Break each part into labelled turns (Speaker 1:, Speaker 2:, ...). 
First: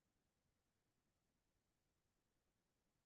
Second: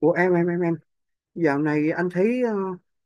Speaker 1: Ủa em dạo này anh thấy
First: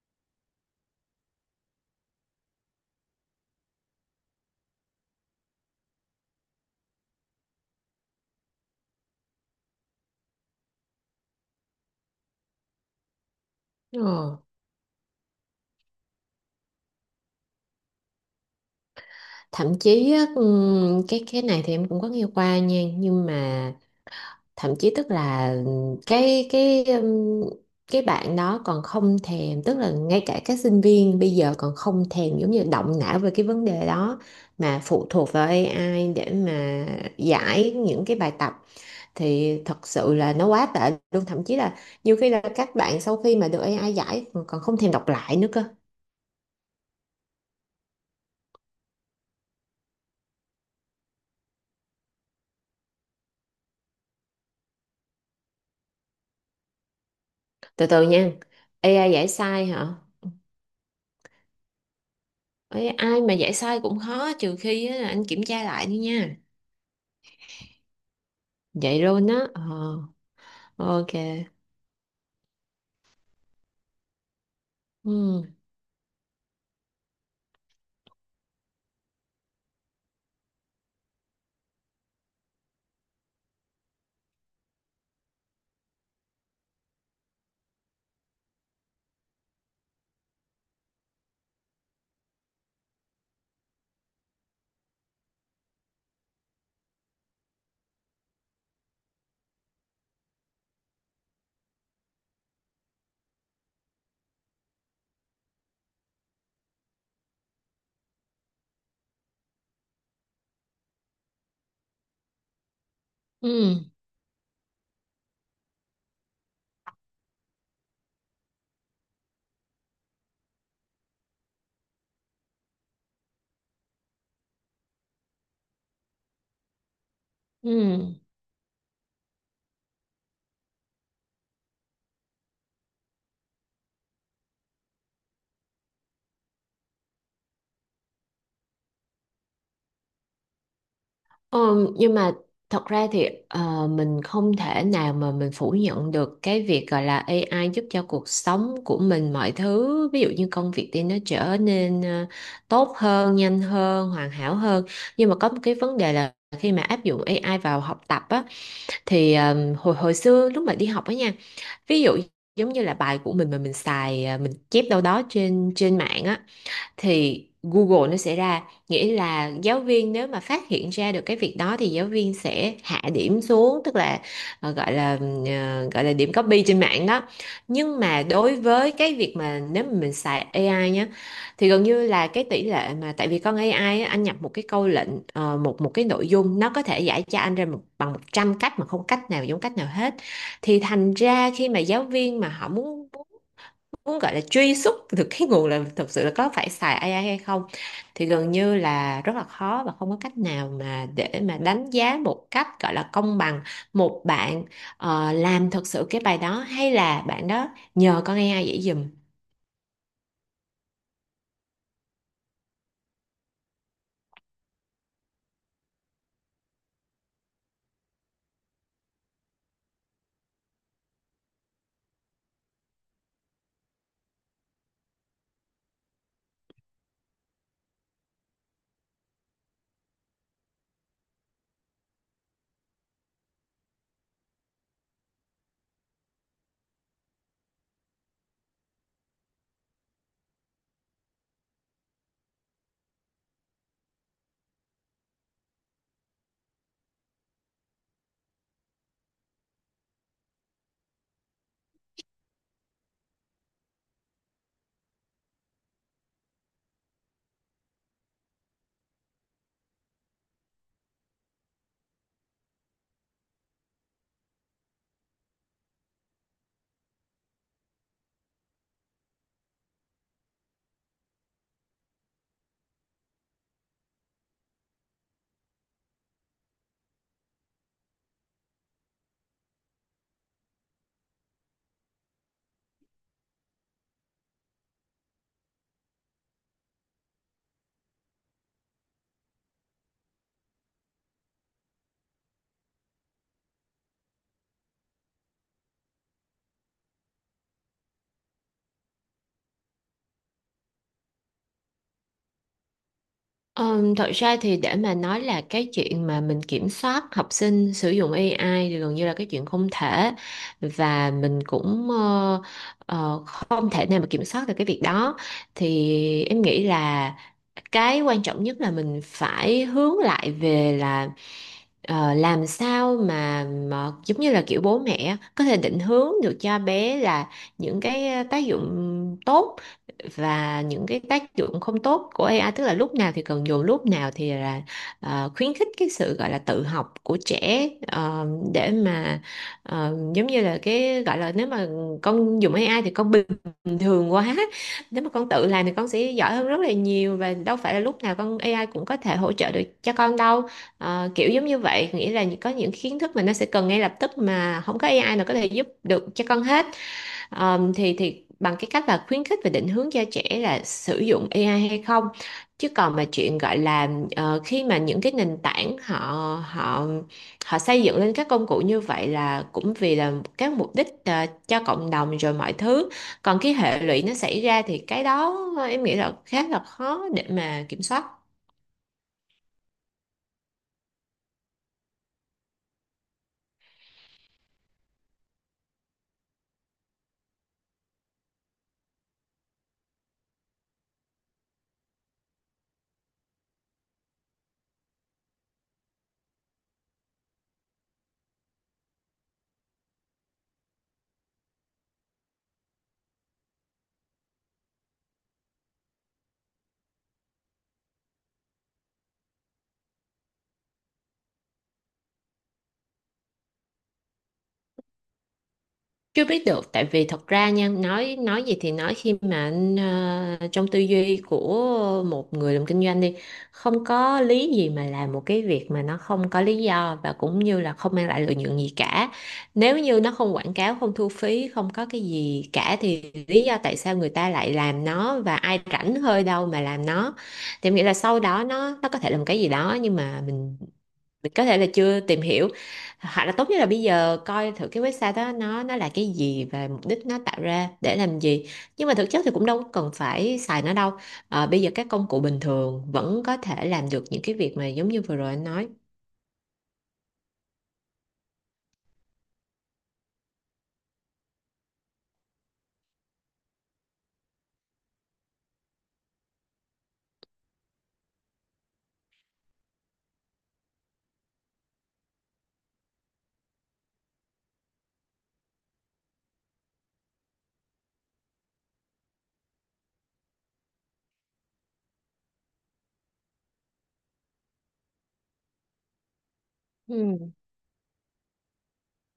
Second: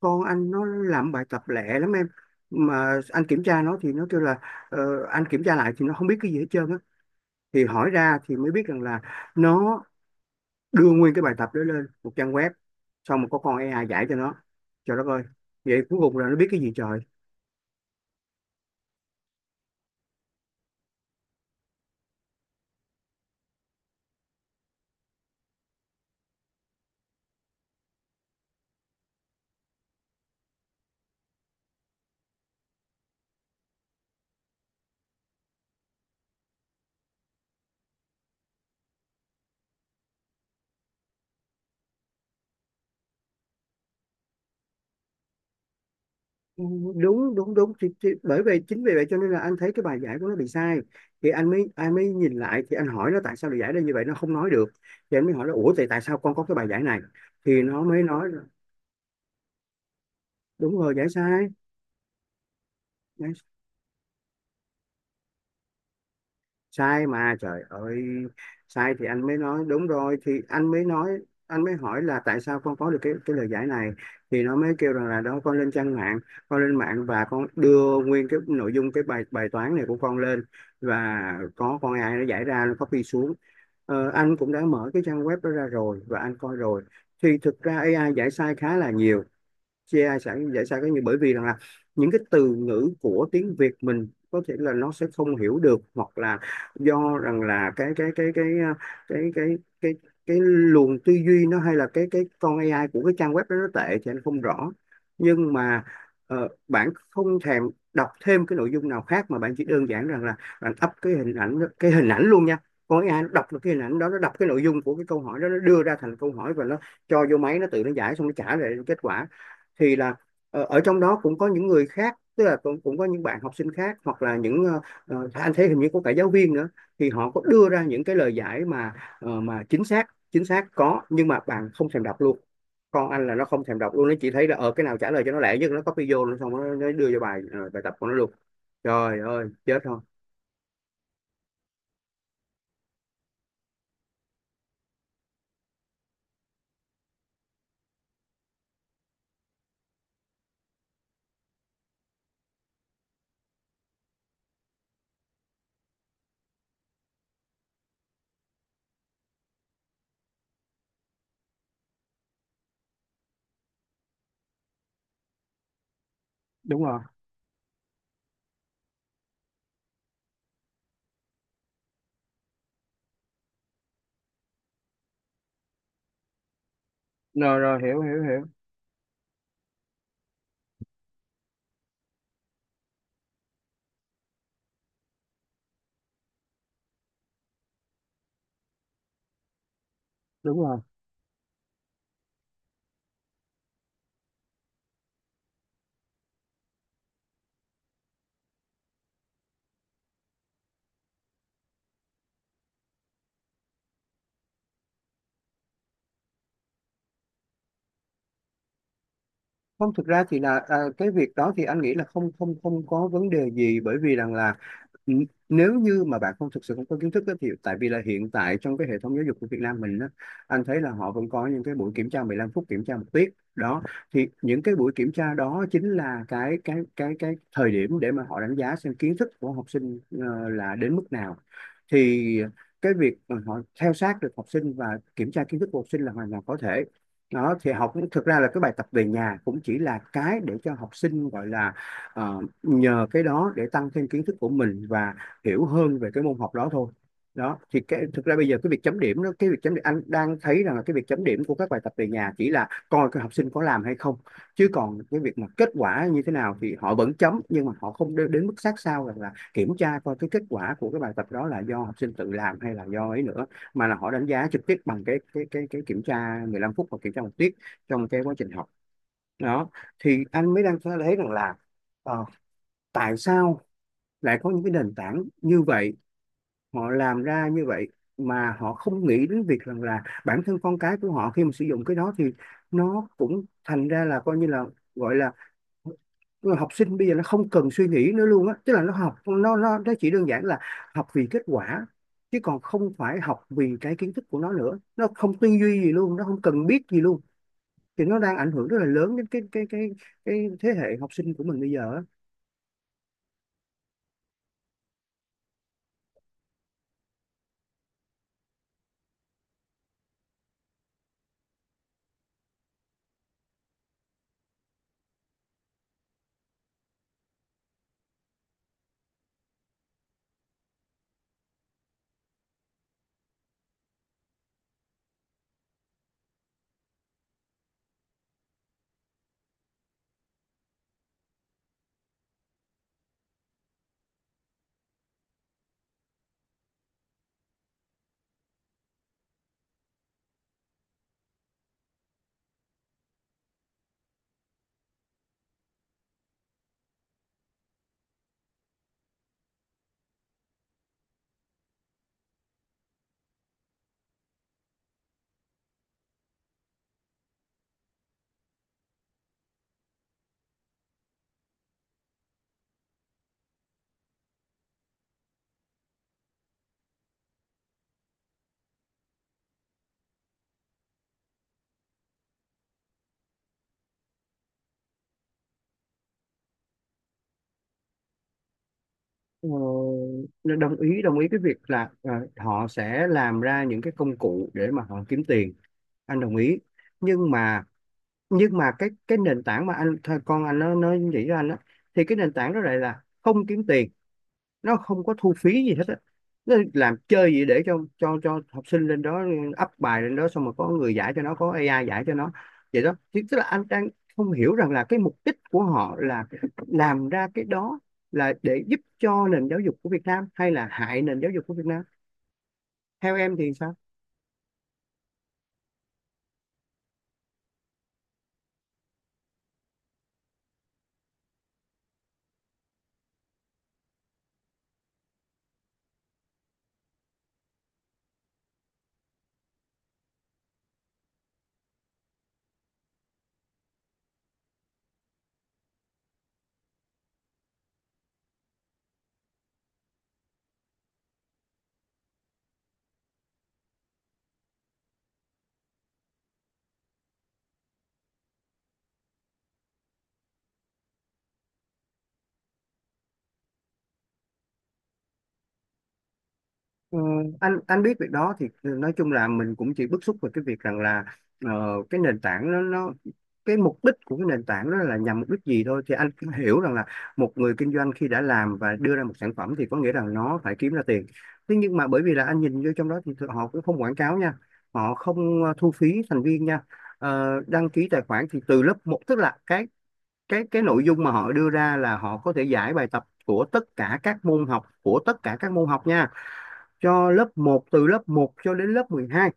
Speaker 1: con anh nó làm bài tập lẹ lắm em, mà anh kiểm tra nó thì nó kêu là anh kiểm tra lại thì nó không biết cái gì hết trơn á. Thì hỏi ra thì mới biết rằng là nó đưa nguyên cái bài tập đó lên một trang web, xong rồi có con AI giải cho nó.
Speaker 2: Ờ.
Speaker 1: Trời đất ơi, vậy cuối cùng là nó biết cái gì trời.
Speaker 2: Thậm chí á, cái này thì em cũng có nghe qua nha, nhưng mà thậm chí tức là cái bạn đó còn không thèm, tức là ngay cả các sinh viên bây giờ còn không thèm giống như động não về cái vấn đề đó, mà phụ thuộc vào AI để mà giải những cái bài tập. Thì thật sự là nó quá tệ luôn, thậm chí là nhiều khi là các bạn sau khi mà được AI giải còn không thèm đọc lại nữa cơ.
Speaker 1: Đúng đúng đúng thì, bởi vì chính vì vậy cho nên là anh thấy cái bài giải của nó bị sai, thì anh mới nhìn lại, thì anh hỏi nó tại sao lại giải ra như vậy, nó không nói được. Thì anh mới hỏi nó ủa thì tại sao con có cái bài giải này, thì nó
Speaker 2: Từ
Speaker 1: mới
Speaker 2: từ
Speaker 1: nói
Speaker 2: nha,
Speaker 1: là,
Speaker 2: AI giải sai hả?
Speaker 1: đúng rồi, giải sai.
Speaker 2: Ê, ai mà dạy sai cũng khó, trừ khi á, là anh kiểm tra lại đi nha.
Speaker 1: Sai mà trời ơi. Sai
Speaker 2: Vậy
Speaker 1: thì anh
Speaker 2: luôn
Speaker 1: mới
Speaker 2: á. Ờ,
Speaker 1: nói đúng rồi, thì anh mới nói,
Speaker 2: ok.
Speaker 1: anh mới hỏi là tại sao con có được cái lời giải này, thì nó mới kêu rằng là đó
Speaker 2: Ừ,
Speaker 1: con lên trang mạng, con lên mạng và con đưa nguyên cái nội dung cái bài bài toán này của con lên, và có con AI nó giải ra, nó copy xuống. Ờ, anh cũng đã mở cái trang web đó ra rồi và anh coi rồi, thì thực ra AI giải sai khá là nhiều. Chia sẵn giải sao cái như bởi vì rằng là những cái từ ngữ của tiếng Việt mình có thể là nó sẽ không hiểu được, hoặc là do rằng là cái cái cái cái luồng tư duy nó, hay là cái con AI của cái trang web đó nó tệ thì anh không rõ. Nhưng mà bạn không thèm đọc thêm cái nội dung nào khác, mà bạn chỉ đơn giản rằng là bạn up cái hình ảnh cái hình ảnh luôn nha, con AI nó
Speaker 2: ừ,
Speaker 1: đọc được cái hình ảnh đó, nó đọc cái nội dung của cái câu hỏi đó, nó đưa ra thành câu hỏi và nó cho vô máy, nó tự nó giải xong nó trả lại kết quả. Thì là ở trong đó cũng có những người khác, tức là cũng cũng có những bạn học sinh khác, hoặc là những anh thấy hình như có cả giáo viên nữa, thì họ có đưa ra
Speaker 2: ừ.
Speaker 1: những cái lời giải mà mà chính xác, chính xác có, nhưng mà bạn không thèm đọc luôn. Con anh là nó không thèm đọc luôn, nó chỉ thấy là ở cái nào trả lời cho nó lẹ nhất nó copy vô nó xong nó đưa cho bài bài tập của nó luôn. Trời ơi chết không.
Speaker 2: Ờ, nhưng mà thật ra thì mình không thể nào mà mình phủ nhận được cái việc gọi là AI giúp cho cuộc sống của mình, mọi thứ ví dụ như công việc thì nó trở nên tốt hơn, nhanh hơn, hoàn hảo hơn. Nhưng mà có một cái vấn đề là khi mà áp dụng AI vào học tập á, thì hồi hồi xưa lúc mà đi học á nha, ví dụ giống như là bài của mình mà mình xài à, mình chép đâu đó trên trên mạng á,
Speaker 1: đúng rồi
Speaker 2: thì Google nó sẽ ra, nghĩa là giáo viên nếu mà phát hiện ra được cái việc đó thì giáo viên sẽ hạ điểm xuống, tức là gọi là gọi là điểm copy trên mạng đó.
Speaker 1: rồi rồi hiểu
Speaker 2: Nhưng
Speaker 1: hiểu
Speaker 2: mà
Speaker 1: hiểu
Speaker 2: đối với cái việc mà nếu mà mình xài AI nhá, thì gần như là cái tỷ lệ mà tại vì con AI á, anh nhập một cái câu lệnh một một cái nội dung, nó có thể giải cho anh ra một, bằng 100 cách mà không cách nào giống cách nào hết.
Speaker 1: đúng rồi.
Speaker 2: Thì thành ra khi mà giáo viên mà họ muốn muốn gọi là truy xuất được cái nguồn là thực sự là có phải xài AI hay không, thì gần như là rất là khó và không có cách nào mà để mà đánh giá một cách gọi là công bằng một bạn làm thật sự cái bài đó, hay là bạn đó nhờ con AI dễ dùm.
Speaker 1: Không, thực ra thì là cái việc đó thì anh nghĩ là không không không có vấn đề gì, bởi vì rằng là nếu như mà bạn không thực sự không có kiến thức á, thì tại vì là hiện tại trong cái hệ thống giáo dục của Việt Nam mình á, anh thấy là họ vẫn có những cái buổi kiểm tra 15 phút, kiểm tra một tiết đó. Thì những cái buổi kiểm tra đó chính là cái thời điểm để mà họ đánh giá xem kiến thức của học sinh là đến mức nào. Thì cái việc mà họ theo sát được học sinh và kiểm tra kiến thức của học sinh là hoàn toàn có thể. Đó, thì học thực ra là cái bài tập về nhà cũng chỉ là cái để cho học sinh gọi là nhờ cái đó để tăng thêm kiến thức của mình và hiểu hơn về cái môn học đó thôi. Đó, thì cái thực ra bây giờ cái việc chấm điểm đó, cái việc chấm điểm anh đang thấy rằng là cái việc chấm điểm của các bài tập về nhà chỉ là coi cái học sinh có làm hay không, chứ còn cái việc mà kết quả như thế nào thì họ vẫn chấm, nhưng mà họ không đến mức sát sao rằng là kiểm tra coi cái kết quả của cái bài tập đó là do học sinh tự làm hay là do ấy nữa, mà là họ đánh giá trực tiếp bằng cái kiểm tra 15 phút hoặc kiểm tra một tiết trong cái quá trình học. Đó, thì anh mới đang thấy rằng là ờ, tại sao lại có những cái nền tảng như vậy, họ làm ra như vậy, mà họ không nghĩ đến việc rằng là bản thân con cái của họ khi mà sử dụng cái đó thì nó cũng thành ra là coi như là gọi là, nhưng mà học sinh bây giờ nó không cần suy nghĩ nữa luôn á, tức là nó học nó chỉ đơn giản là học vì kết quả, chứ còn không phải học vì cái kiến thức của nó nữa, nó không tư duy gì luôn, nó không cần biết gì luôn. Thì nó đang ảnh hưởng rất là lớn đến cái thế hệ học sinh của mình bây giờ á.
Speaker 2: Thật ra thì để mà nói là cái chuyện mà mình kiểm soát học sinh sử dụng AI thì gần như là cái chuyện không thể, và mình cũng không thể nào mà kiểm soát được cái việc đó. Thì em nghĩ là cái quan trọng nhất là mình phải hướng lại về là làm sao mà giống như là kiểu bố mẹ có thể định hướng được cho bé là những cái tác dụng tốt và những cái tác dụng không tốt của AI, tức là lúc nào thì cần dùng, lúc nào thì là khuyến khích cái sự gọi là tự học của trẻ, để mà giống như là cái gọi là nếu mà con dùng AI thì con bình thường quá, nếu mà con tự làm thì con sẽ giỏi hơn rất là nhiều, và đâu phải là lúc nào con AI cũng có thể hỗ trợ được cho con đâu. Ờ, kiểu giống như vậy, nghĩa là có những kiến thức mà nó sẽ cần ngay lập tức mà không có AI nào có thể giúp được cho con hết. Thì bằng cái cách là khuyến khích và định hướng cho trẻ là sử dụng AI hay không, chứ còn mà chuyện gọi là khi mà những cái nền tảng họ họ họ xây dựng lên các công cụ như vậy là cũng vì là các mục đích cho cộng đồng rồi mọi thứ, còn cái hệ lụy nó xảy ra thì cái đó em nghĩ là khá là khó để mà kiểm soát.
Speaker 1: Ờ, nên đồng ý, đồng ý cái việc là họ sẽ làm ra những cái công cụ để mà họ kiếm tiền, anh đồng ý. Nhưng mà nhưng mà cái nền tảng mà anh thôi con anh nó nghĩ ra anh á, thì cái nền tảng đó lại là không kiếm tiền, nó không có thu phí gì hết á, nó làm chơi gì để cho cho học sinh lên đó up bài lên đó, xong rồi có người giải cho nó, có AI giải cho nó. Vậy đó. Thì tức là anh đang không hiểu rằng là cái mục đích của họ là làm ra cái đó là để giúp cho nền giáo dục của Việt Nam hay là hại nền giáo dục của Việt Nam. Theo em thì sao.
Speaker 2: Chưa biết được, tại vì thật ra nha, nói gì thì nói, khi mà anh trong tư duy của một người làm kinh doanh đi, không có lý gì mà làm một cái việc mà nó không có lý do và cũng như là không mang lại lợi nhuận gì cả. Nếu như nó không quảng cáo, không thu phí, không có cái gì cả, thì lý do tại sao người ta lại làm nó, và ai rảnh hơi đâu mà làm nó. Thì em nghĩ là sau đó nó có thể làm cái gì đó, nhưng mà mình có thể là chưa tìm hiểu, hoặc là tốt nhất là bây giờ coi thử cái website đó nó là cái gì và mục đích nó tạo ra để làm gì. Nhưng mà thực chất thì cũng đâu có cần phải xài nó đâu. Ờ, bây giờ các công cụ bình thường vẫn có thể làm được những cái việc mà giống như vừa rồi anh nói.
Speaker 1: Ờ, anh biết việc đó, thì nói chung là mình cũng chỉ bức xúc về cái việc rằng là ờ, cái nền tảng nó cái mục đích của cái nền tảng đó là nhằm mục đích gì thôi, thì anh cũng hiểu rằng là một người kinh doanh khi đã làm và đưa ra một sản phẩm thì có nghĩa rằng nó phải kiếm ra tiền. Thế nhưng mà bởi vì là anh nhìn vô trong đó thì họ cũng không quảng cáo nha, họ không thu phí thành viên nha. Ờ, đăng ký tài khoản thì từ lớp một, tức là cái nội dung mà họ đưa ra là họ có thể giải bài tập của tất cả các môn học, của tất cả các môn học nha, cho lớp
Speaker 2: Ừ.
Speaker 1: một, từ lớp một cho đến lớp mười hai.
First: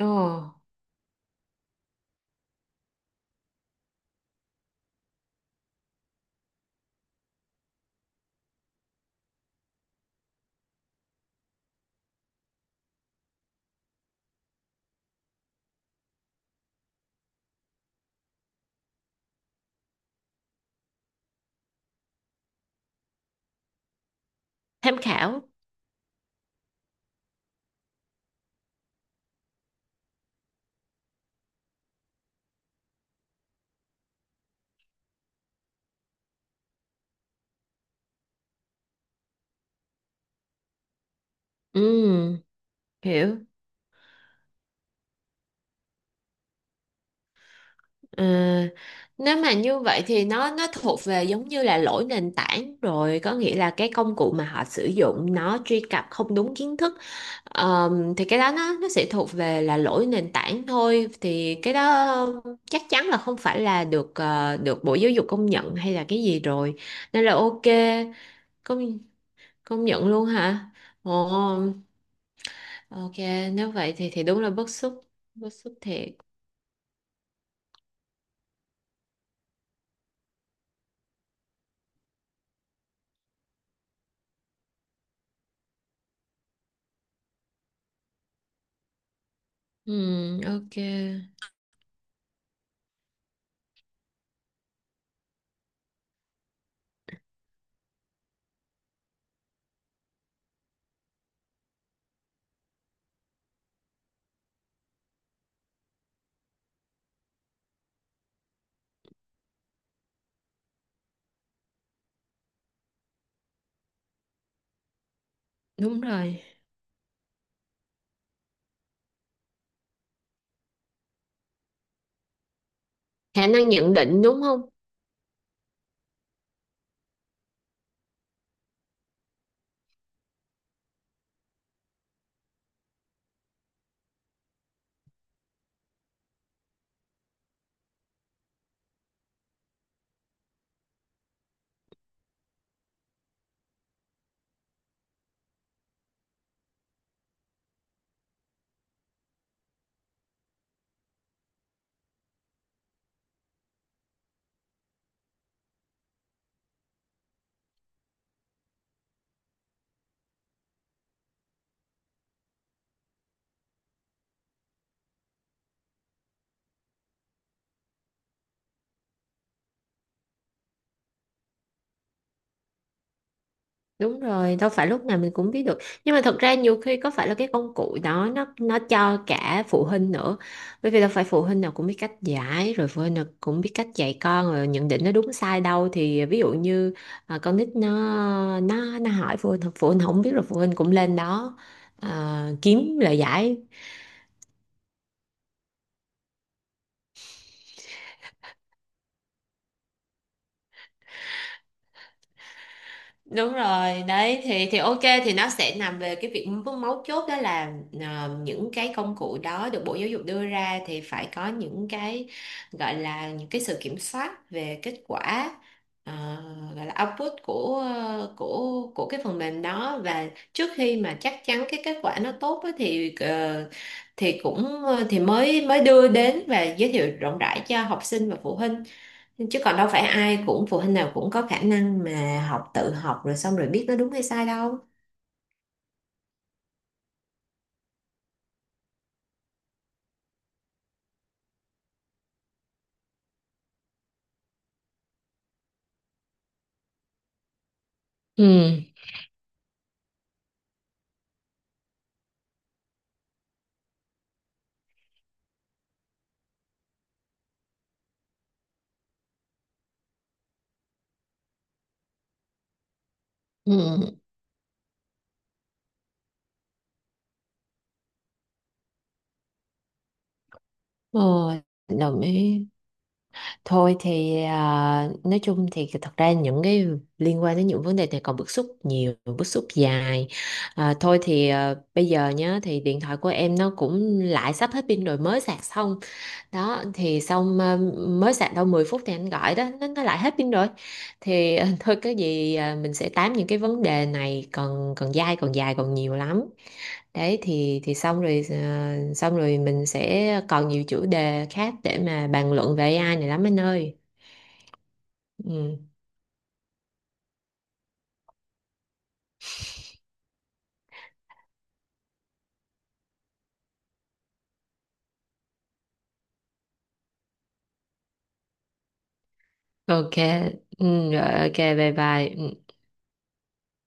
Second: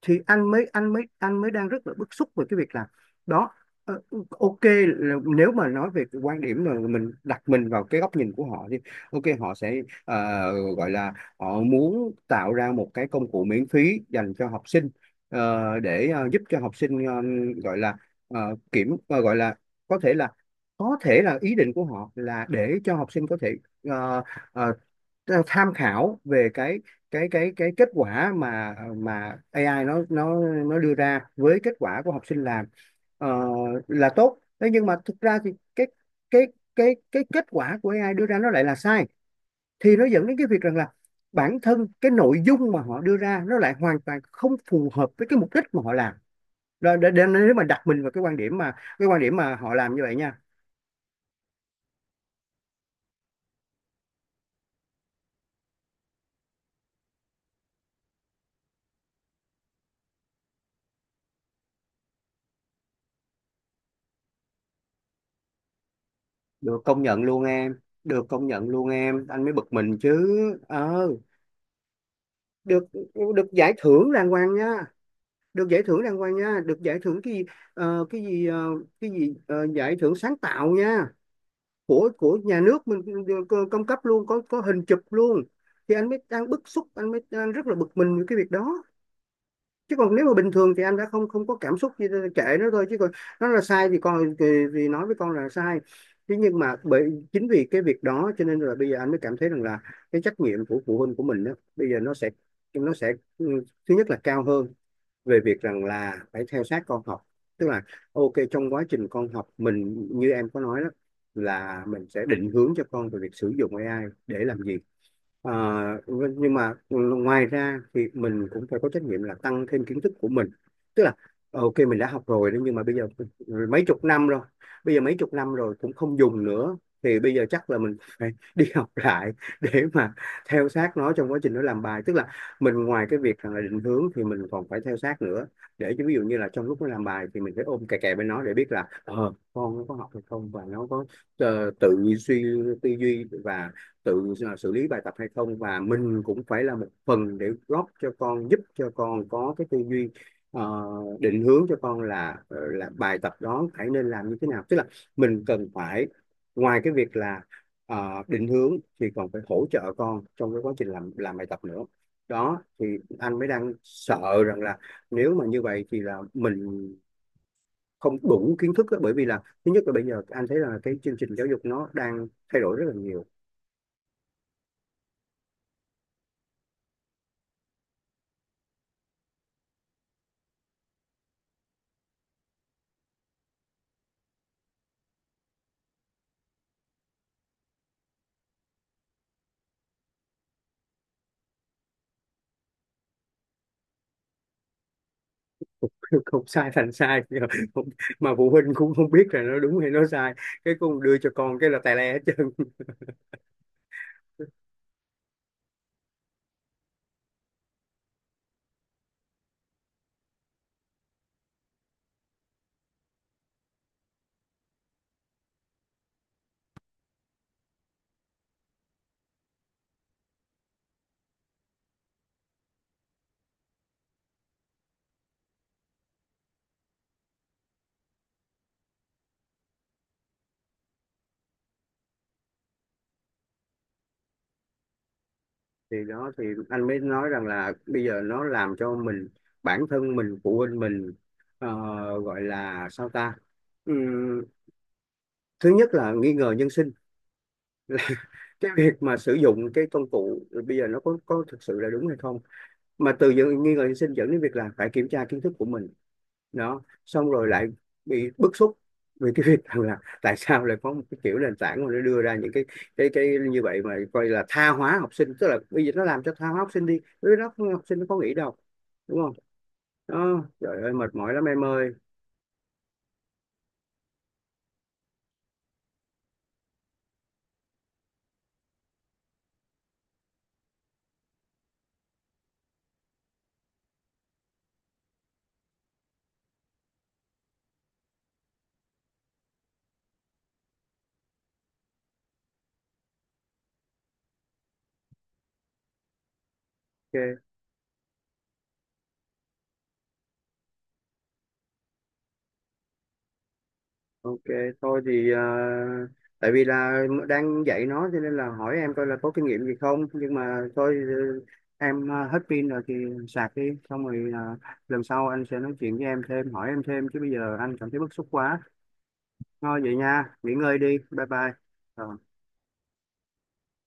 Speaker 2: Ồ,
Speaker 1: Thì anh mới đang rất là bức xúc về cái việc là đó. Ờ, ok là nếu mà nói về cái quan điểm mà mình đặt mình vào cái góc nhìn của họ thì ok họ sẽ gọi là họ muốn tạo ra một cái công cụ miễn phí dành cho học sinh để giúp cho học sinh gọi là gọi là có thể là có thể là ý định của họ là để cho học sinh có thể uh,
Speaker 2: tham khảo.
Speaker 1: tham khảo về cái kết quả mà AI nó đưa ra với kết quả của học sinh làm. ờ, là tốt, thế nhưng mà thực ra thì cái cái kết quả của AI đưa ra nó lại là sai, thì nó dẫn đến cái việc rằng là bản thân cái nội
Speaker 2: Ừ,
Speaker 1: dung mà họ đưa
Speaker 2: hiểu.
Speaker 1: ra nó lại hoàn toàn không phù hợp với cái mục đích mà họ làm. Rồi để nếu mà đặt mình vào cái
Speaker 2: Ờ,
Speaker 1: quan điểm mà cái quan điểm
Speaker 2: nếu mà
Speaker 1: mà họ
Speaker 2: như
Speaker 1: làm như
Speaker 2: vậy
Speaker 1: vậy
Speaker 2: thì
Speaker 1: nha,
Speaker 2: nó thuộc về giống như là lỗi nền tảng rồi, có nghĩa là cái công cụ mà họ sử dụng nó truy cập không đúng kiến thức. Thì cái đó nó sẽ thuộc về là lỗi nền tảng thôi, thì cái đó chắc chắn là không phải là được được Bộ Giáo dục công nhận hay là cái gì rồi,
Speaker 1: được công nhận
Speaker 2: nên là
Speaker 1: luôn
Speaker 2: ok.
Speaker 1: em. Được công nhận luôn
Speaker 2: Công
Speaker 1: em, anh mới bực
Speaker 2: công
Speaker 1: mình
Speaker 2: nhận
Speaker 1: chứ.
Speaker 2: luôn hả?
Speaker 1: Ờ,
Speaker 2: Ồ,
Speaker 1: được,
Speaker 2: ok.
Speaker 1: được
Speaker 2: Nếu
Speaker 1: giải
Speaker 2: vậy
Speaker 1: thưởng
Speaker 2: thì
Speaker 1: đàng
Speaker 2: đúng là
Speaker 1: hoàng
Speaker 2: bức
Speaker 1: nha,
Speaker 2: xúc, bức
Speaker 1: được
Speaker 2: xúc
Speaker 1: giải thưởng
Speaker 2: thiệt.
Speaker 1: đàng hoàng nha, được giải thưởng cái gì, ờ, cái gì ờ, giải thưởng sáng tạo nha, của nhà nước mình công cấp luôn, có hình chụp luôn. Thì anh mới đang bức xúc, anh mới đang rất là bực mình với cái việc đó. Chứ còn nếu mà
Speaker 2: Ừ,
Speaker 1: bình
Speaker 2: ok,
Speaker 1: thường thì em đã không không có cảm xúc gì, kệ nó thôi. Chứ còn nó là sai thì con thì nói với con là sai. Thế nhưng mà bởi chính vì cái việc đó cho nên là bây giờ anh mới cảm thấy rằng là cái trách nhiệm của phụ huynh của mình đó bây giờ nó sẽ ừ, thứ nhất là cao hơn, về việc rằng là phải theo sát con học. Tức là ok, trong quá trình con học mình như em có nói đó, là mình sẽ định hướng cho con về việc sử dụng AI để làm gì. Ờ,
Speaker 2: đúng rồi,
Speaker 1: nhưng mà ngoài ra thì mình cũng phải có trách nhiệm là tăng thêm kiến thức của mình. Tức là ok, mình đã học rồi đó, nhưng mà bây giờ
Speaker 2: khả năng
Speaker 1: mấy
Speaker 2: nhận
Speaker 1: chục
Speaker 2: định
Speaker 1: năm rồi,
Speaker 2: đúng không.
Speaker 1: bây giờ mấy chục năm rồi cũng không dùng nữa, thì bây giờ chắc là mình phải đi học lại, để mà theo sát nó trong quá trình nó làm bài. Tức là mình ngoài cái việc là định hướng thì mình còn phải theo sát nữa, để cho ví dụ như là trong lúc nó làm bài thì mình phải ôm kè kè bên nó, để biết là ờ con nó có học hay không, và nó có tự suy, tư duy và tự xử lý bài tập hay không, và mình cũng phải là một phần để góp cho con, giúp cho con có cái tư duy, ờ, định hướng cho con là là bài tập đó phải nên làm như thế nào. Tức là mình cần phải, ngoài cái việc là định hướng thì còn phải hỗ trợ con trong cái quá trình làm bài tập nữa. Đó thì anh mới đang sợ rằng là, nếu mà như vậy thì là mình không đủ kiến thức á, bởi vì là thứ nhất là bây giờ anh thấy là cái chương trình giáo dục nó đang thay đổi rất là nhiều.
Speaker 2: Đúng rồi, đâu phải lúc nào mình cũng biết được. Nhưng mà thật ra nhiều khi có phải là cái công cụ đó nó cho cả phụ huynh nữa, bởi vì đâu phải phụ huynh nào cũng biết cách giải, rồi phụ huynh nào cũng biết cách dạy con rồi nhận định nó đúng sai đâu. Thì ví dụ như à, con nít nó nó hỏi phụ huynh, phụ huynh không biết, rồi phụ huynh cũng lên đó à, kiếm lời giải.
Speaker 1: Không sai thành sai. Nhưng mà Không- mà phụ huynh cũng không biết là nó đúng hay nó sai, cái con đưa cho con cái là tài le hết trơn.
Speaker 2: Đúng rồi, đấy thì ok, thì nó sẽ nằm về cái việc mấu mấu chốt đó là những cái công cụ đó được Bộ Giáo dục đưa ra thì phải có những cái gọi là những cái sự kiểm soát về kết quả, ờ, gọi là output của của cái phần mềm đó, và trước khi mà chắc chắn cái kết quả nó tốt á, thì thì cũng thì mới mới đưa đến và giới thiệu rộng rãi cho học sinh và phụ huynh, chứ còn đâu phải ai cũng phụ huynh nào cũng có khả năng mà tự học rồi xong rồi biết nó đúng hay sai đâu.
Speaker 1: Thì đó, thì anh mới nói rằng là bây giờ nó làm cho mình, bản thân mình, phụ huynh mình, ờ, gọi là sao ta. Ừm, Thứ nhất là nghi ngờ nhân sinh,
Speaker 2: Ừ,
Speaker 1: cái việc mà sử dụng cái công cụ bây giờ nó có thực sự là đúng hay không, mà từ những nghi ngờ sinh dẫn đến việc là phải kiểm tra kiến thức của mình. Nó xong rồi lại bị bức xúc vì cái việc rằng là tại sao lại có một cái kiểu nền tảng mà nó đưa ra những cái cái như
Speaker 2: ừ,
Speaker 1: vậy, mà coi là tha hóa học sinh. Tức là bây giờ nó làm cho tha hóa học sinh đi, với nó học sinh nó có nghĩ đâu, đúng không? Đó, trời ơi mệt
Speaker 2: ừ,
Speaker 1: mỏi lắm em ơi.
Speaker 2: đồng ý. Thôi thì à, nói chung thì thật ra những cái liên quan đến những vấn đề này còn bức xúc nhiều, bức xúc dài. À, thôi thì à, bây giờ nhá, thì điện thoại của em nó cũng lại sắp hết pin rồi, mới sạc xong. Đó thì xong mới sạc đâu 10 phút thì anh gọi đó, nó lại hết pin rồi. Thì thôi, cái gì mình sẽ tám những cái vấn đề này còn, còn dai, còn dài, còn nhiều lắm. Đấy
Speaker 1: Ok.
Speaker 2: thì xong rồi, xong rồi mình sẽ còn nhiều chủ đề khác để mà bàn luận về AI này lắm anh ơi.
Speaker 1: Ok, thôi thì
Speaker 2: Ừ.
Speaker 1: à, tại vì là đang dạy nó cho nên là hỏi em coi là có kinh nghiệm gì không, nhưng mà thôi, ừ, em à, hết pin rồi thì sạc đi, xong rồi à, lần sau anh sẽ nói chuyện với em thêm, hỏi em thêm, chứ bây giờ anh cảm thấy bức xúc quá. Thôi vậy
Speaker 2: Ok.
Speaker 1: nha, nghỉ ngơi đi,
Speaker 2: Ừ, rồi,
Speaker 1: bye bye.
Speaker 2: ok, bye
Speaker 1: Ờ.
Speaker 2: bye. Ừ.